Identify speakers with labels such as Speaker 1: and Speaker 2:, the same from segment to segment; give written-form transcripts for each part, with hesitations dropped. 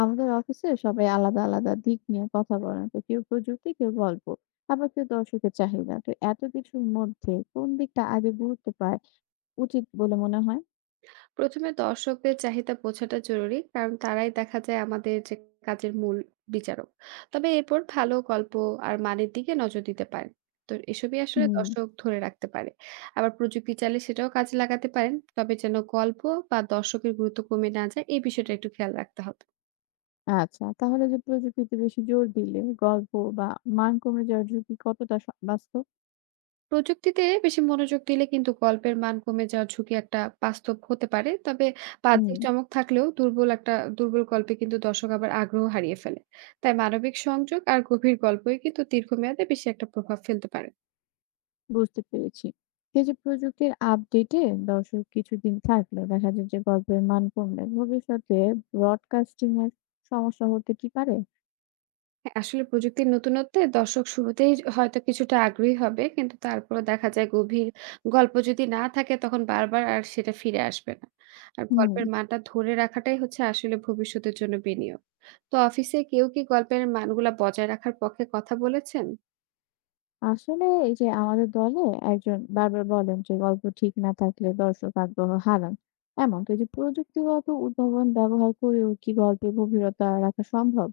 Speaker 1: আমাদের অফিসে সবাই আলাদা আলাদা দিক নিয়ে কথা বলেন, তো কেউ প্রযুক্তি, কেউ গল্প, আবার কেউ দর্শকের চাহিদা। তো এত কিছুর মধ্যে কোন দিকটা আগে গুরুত্ব পায় উচিত বলে মনে হয়?
Speaker 2: প্রথমে দর্শকদের চাহিদা বোঝাটা জরুরি, কারণ তারাই দেখা যায় আমাদের যে কাজের মূল বিচারক। তবে এরপর ভালো গল্প আর মানের দিকে নজর দিতে পারেন। তো এসবই আসলে
Speaker 1: হুম
Speaker 2: দর্শক ধরে রাখতে পারে। আবার প্রযুক্তি চাইলে সেটাও কাজে লাগাতে পারেন, তবে যেন গল্প বা দর্শকের গুরুত্ব কমে না যায়, এই বিষয়টা একটু খেয়াল রাখতে হবে।
Speaker 1: আচ্ছা, তাহলে যে প্রযুক্তিতে বেশি জোর দিলে গল্প বা মান কমে যাওয়ার ঝুঁকি কতটা বাস্তব?
Speaker 2: প্রযুক্তিতে বেশি মনোযোগ দিলে কিন্তু গল্পের মান কমে যাওয়ার ঝুঁকি একটা বাস্তব হতে পারে। তবে
Speaker 1: হুম
Speaker 2: বাহ্যিক চমক থাকলেও দুর্বল গল্পে কিন্তু দর্শক আবার আগ্রহ হারিয়ে ফেলে। তাই মানবিক সংযোগ আর গভীর গল্পই কিন্তু দীর্ঘমেয়াদে বেশি একটা প্রভাব ফেলতে পারে।
Speaker 1: বুঝতে পেরেছি। এই যে প্রযুক্তির আপডেটে দর্শক কিছুদিন থাকলে দেখা যায় যে গল্পের মান কমলে ভবিষ্যতে ব্রডকাস্টিং এর সমস্যা হতে কি পারে?
Speaker 2: হ্যাঁ, আসলে প্রযুক্তির নতুনত্বে দর্শক শুরুতেই হয়তো কিছুটা আগ্রহী হবে, কিন্তু তারপরে দেখা যায় গভীর গল্প যদি না থাকে তখন বারবার আর সেটা ফিরে আসবে না। আর
Speaker 1: হুম
Speaker 2: গল্পের মানটা ধরে রাখাটাই হচ্ছে আসলে ভবিষ্যতের জন্য বিনিয়োগ। তো অফিসে কেউ কি গল্পের মানগুলা বজায় রাখার পক্ষে কথা বলেছেন?
Speaker 1: আসলে এই যে আমাদের দলে একজন বারবার বলেন যে গল্প ঠিক না থাকলে দর্শক আগ্রহ হারান এমন। তো এই যে প্রযুক্তিগত উদ্ভাবন ব্যবহার করেও কি গল্পে গভীরতা রাখা সম্ভব?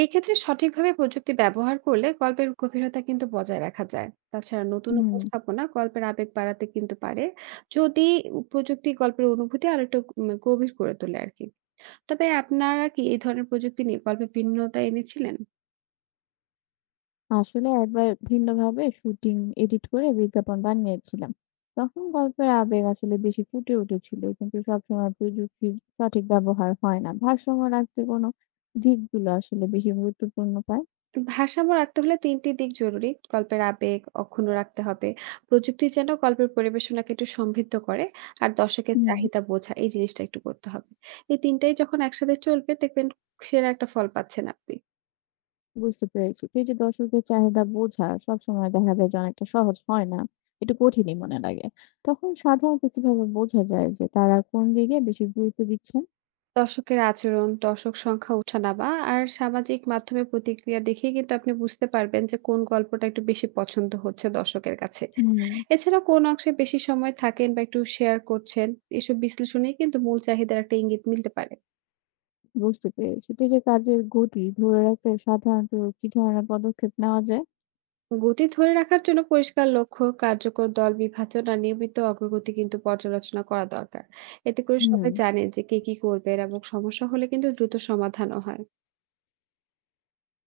Speaker 2: এই ক্ষেত্রে সঠিকভাবে প্রযুক্তি ব্যবহার করলে গল্পের গভীরতা কিন্তু বজায় রাখা যায়। তাছাড়া নতুন
Speaker 1: হুম
Speaker 2: উপস্থাপনা গল্পের আবেগ বাড়াতে কিন্তু পারে। যদি প্রযুক্তি গল্পের অনুভূতি আর একটু গভীর করে তোলে আর কি। তবে আপনারা কি এই ধরনের প্রযুক্তি নিয়ে গল্পে ভিন্নতা এনেছিলেন?
Speaker 1: আসলে একবার ভিন্নভাবে শুটিং এডিট করে বিজ্ঞাপন বানিয়েছিলাম, তখন গল্পের আবেগ আসলে বেশি ফুটে উঠেছিল। কিন্তু সবসময় প্রযুক্তির সঠিক ব্যবহার হয় না। ভারসাম্য রাখতে কোনো দিকগুলো আসলে বেশি গুরুত্বপূর্ণ পায়?
Speaker 2: ভারসাম্য রাখতে হলে ৩ টি দিক জরুরি। গল্পের আবেগ অক্ষুণ্ণ রাখতে হবে। প্রযুক্তি যেন গল্পের পরিবেশনাকে একটু সমৃদ্ধ করে। আর দর্শকের
Speaker 1: হুম,
Speaker 2: চাহিদা বোঝা এই জিনিসটা একটু করতে হবে। এই ৩ টাই যখন একসাথে চলবে দেখবেন সেরা একটা ফল পাচ্ছেন আপনি।
Speaker 1: বুঝতে পেরেছি। তো এই যে দর্শকদের চাহিদা বোঝা সবসময় দেখা যায় যে অনেকটা সহজ হয় না। একটু কঠিনই মনে লাগে। তখন সাধারণত কিভাবে বোঝা যায় যে তারা কোন দিকে বেশি গুরুত্ব দিচ্ছেন?
Speaker 2: দর্শকের আচরণ, দর্শক সংখ্যা ওঠানামা আর সামাজিক মাধ্যমে প্রতিক্রিয়া দেখেই কিন্তু আপনি বুঝতে পারবেন যে কোন গল্পটা একটু বেশি পছন্দ হচ্ছে দর্শকের কাছে।
Speaker 1: হুম।
Speaker 2: এছাড়া কোন অংশে বেশি সময় থাকেন বা একটু শেয়ার করছেন, এসব বিশ্লেষণেই কিন্তু মূল চাহিদার একটা ইঙ্গিত মিলতে পারে।
Speaker 1: বুঝতে পেরেছি। তো এই যে কাজের গতি ধরে রাখতে সাধারণত কি ধরনের পদক্ষেপ নেওয়া যায়?
Speaker 2: গতি ধরে রাখার জন্য পরিষ্কার লক্ষ্য, কার্যকর দল বিভাজন আর নিয়মিত অগ্রগতি কিন্তু পর্যালোচনা করা দরকার। এতে করে
Speaker 1: হুম।
Speaker 2: সবাই জানে যে কে কি করবে এবং সমস্যা হলে কিন্তু দ্রুত সমাধানও হয়।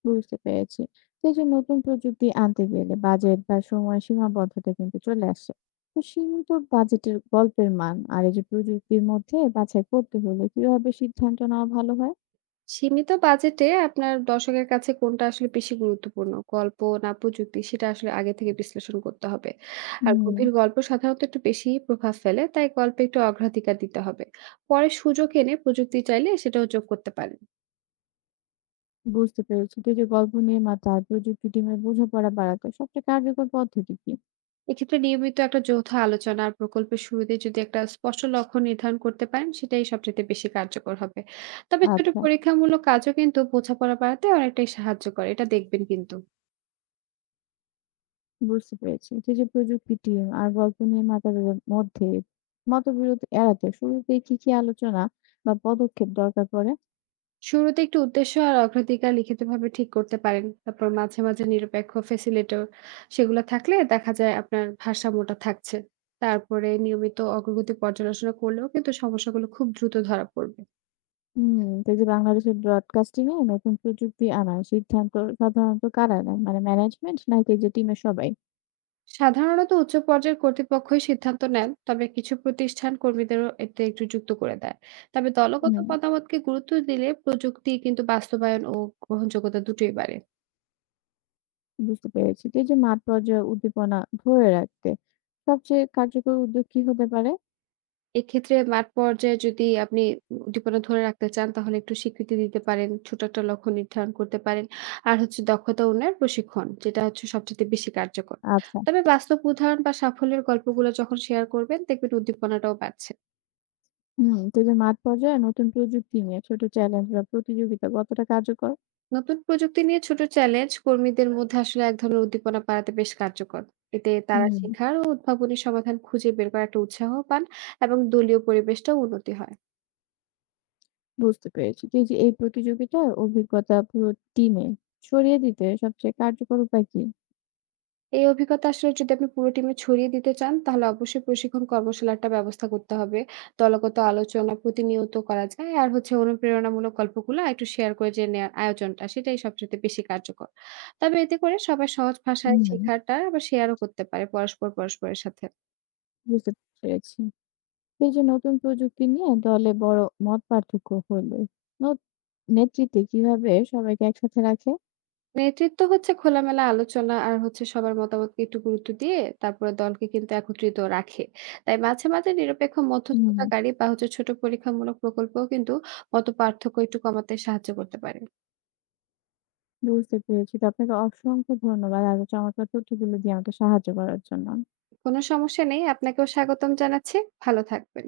Speaker 1: বুঝতে পেরেছি। তো এই যে নতুন প্রযুক্তি আনতে গেলে বাজেট বা সময় সীমাবদ্ধতা কিন্তু চলে আসে। তো সীমিত বাজেটের গল্পের মান আর এই যে প্রযুক্তির মধ্যে বাছাই করতে হলে কিভাবে সিদ্ধান্ত নেওয়া ভালো হয়?
Speaker 2: সীমিত বাজেটে আপনার দর্শকের কাছে কোনটা আসলে বেশি গুরুত্বপূর্ণ, গল্প না প্রযুক্তি, সেটা আসলে আগে থেকে বিশ্লেষণ করতে হবে। আর
Speaker 1: হুম।
Speaker 2: গভীর গল্প সাধারণত একটু বেশি প্রভাব ফেলে, তাই গল্পে একটু অগ্রাধিকার দিতে হবে। পরে সুযোগ এনে প্রযুক্তি চাইলে সেটাও যোগ করতে পারেন।
Speaker 1: বুঝতে পেরেছি। তো এই যে গল্প নির্মাতা আর প্রযুক্তি টিমের বোঝাপড়া বাড়াতে সবচেয়ে কার্যকর পদ্ধতি কি?
Speaker 2: এক্ষেত্রে নিয়মিত একটা যৌথ আলোচনা আর প্রকল্পের শুরুতে যদি একটা স্পষ্ট লক্ষ্য নির্ধারণ করতে পারেন, সেটাই সবচেয়ে বেশি কার্যকর হবে। তবে ছোট
Speaker 1: আচ্ছা,
Speaker 2: পরীক্ষামূলক কাজও কিন্তু বোঝাপড়া বাড়াতে অনেকটাই সাহায্য করে, এটা দেখবেন কিন্তু।
Speaker 1: বুঝতে পেরেছি। তো এই যে প্রযুক্তি টিম আর গল্প নির্মাতাদের মধ্যে মতবিরোধ এড়াতে শুরুতে কি, কি আলোচনা বা পদক্ষেপ দরকার পড়ে?
Speaker 2: শুরুতে একটু উদ্দেশ্য আর অগ্রাধিকার লিখিতভাবে ঠিক করতে পারেন, তারপর মাঝে মাঝে নিরপেক্ষ ফেসিলেটর সেগুলো থাকলে দেখা যায় আপনার ভারসাম্যটা থাকছে। তারপরে নিয়মিত অগ্রগতি পর্যালোচনা করলেও কিন্তু সমস্যাগুলো খুব দ্রুত ধরা পড়বে।
Speaker 1: হুম, তো এই যে বাংলাদেশের ব্রডকাস্টিং এ নতুন প্রযুক্তি আনার সিদ্ধান্ত সাধারণত কারা নেয়? মানে ম্যানেজমেন্ট নাকি এই যে টিমের সবাই?
Speaker 2: সাধারণত উচ্চ পর্যায়ের কর্তৃপক্ষই সিদ্ধান্ত নেন, তবে কিছু প্রতিষ্ঠান কর্মীদেরও এতে একটু যুক্ত করে দেয়। তবে দলগত
Speaker 1: হুম,
Speaker 2: মতামতকে গুরুত্ব দিলে প্রযুক্তি কিন্তু বাস্তবায়ন ও গ্রহণযোগ্যতা দুটোই বাড়ে।
Speaker 1: বুঝতে পেরেছি। তো এই যে মাঠ পর্যায়ে উদ্দীপনা ধরে রাখতে সবচেয়ে কার্যকর উদ্যোগ কি হতে পারে?
Speaker 2: এক্ষেত্রে মাঠ পর্যায়ে যদি আপনি উদ্দীপনা ধরে রাখতে চান, তাহলে একটু স্বীকৃতি দিতে পারেন, ছোট একটা লক্ষ্য নির্ধারণ করতে পারেন। আর হচ্ছে দক্ষতা উন্নয়ন প্রশিক্ষণ, যেটা হচ্ছে সবচেয়ে বেশি কার্যকর।
Speaker 1: আচ্ছা।
Speaker 2: তবে বাস্তব উদাহরণ বা সাফল্যের গল্পগুলো যখন শেয়ার করবেন, দেখবেন উদ্দীপনাটাও বাড়ছে।
Speaker 1: হুম, তো যে মাঠ পর্যায়ে নতুন প্রযুক্তি নিয়ে ছোট চ্যালেঞ্জ বা প্রতিযোগিতা কতটা কার্যকর?
Speaker 2: নতুন প্রযুক্তি নিয়ে ছোট চ্যালেঞ্জ কর্মীদের মধ্যে আসলে এক ধরনের উদ্দীপনা বাড়াতে বেশ কার্যকর। এতে তারা
Speaker 1: হুম,
Speaker 2: শেখার ও উদ্ভাবনী সমাধান খুঁজে বের করার একটা উৎসাহ পান এবং দলীয় পরিবেশটাও উন্নতি হয়।
Speaker 1: বুঝতে পেরেছি। তো এই যে এই প্রতিযোগিতার অভিজ্ঞতা পুরো টিমে ছড়িয়ে দিতে সবচেয়ে কার্যকর উপায় কি?
Speaker 2: এই অভিজ্ঞতা আসলে যদি আপনি পুরো টিমে ছড়িয়ে দিতে চান, তাহলে অবশ্যই প্রশিক্ষণ কর্মশালাটা ব্যবস্থা করতে হবে। দলগত আলোচনা প্রতিনিয়ত করা যায় আর হচ্ছে অনুপ্রেরণামূলক গল্পগুলো একটু শেয়ার করে যে নেওয়ার আয়োজনটা, সেটাই সবচেয়ে বেশি কার্যকর। তবে এতে করে সবাই সহজ ভাষায়
Speaker 1: হুম।
Speaker 2: শেখাটা আবার শেয়ারও করতে পারে পরস্পর পরস্পরের সাথে।
Speaker 1: বুঝতে পেরেছি। তো এই যে নতুন প্রযুক্তি নিয়ে দলে বড় মত পার্থক্য হলে ন- নেতৃত্বে কিভাবে সবাইকে একসাথে রাখে?
Speaker 2: নেতৃত্ব হচ্ছে খোলামেলা আলোচনা আর হচ্ছে সবার মতামতকে একটু গুরুত্ব দিয়ে তারপরে দলকে কিন্তু একত্রিত রাখে। তাই মাঝে মাঝে নিরপেক্ষ
Speaker 1: হুম।
Speaker 2: মধ্যস্থতাকারী বা হচ্ছে ছোট পরীক্ষামূলক প্রকল্পও কিন্তু মত পার্থক্য একটু কমাতে সাহায্য করতে পারে।
Speaker 1: বুঝতে পেরেছি। তো আপনাকে অসংখ্য ধন্যবাদ আরো চমৎকার তথ্যগুলো দিয়ে আমাকে সাহায্য করার জন্য।
Speaker 2: কোনো সমস্যা নেই, আপনাকেও স্বাগতম জানাচ্ছি। ভালো থাকবেন।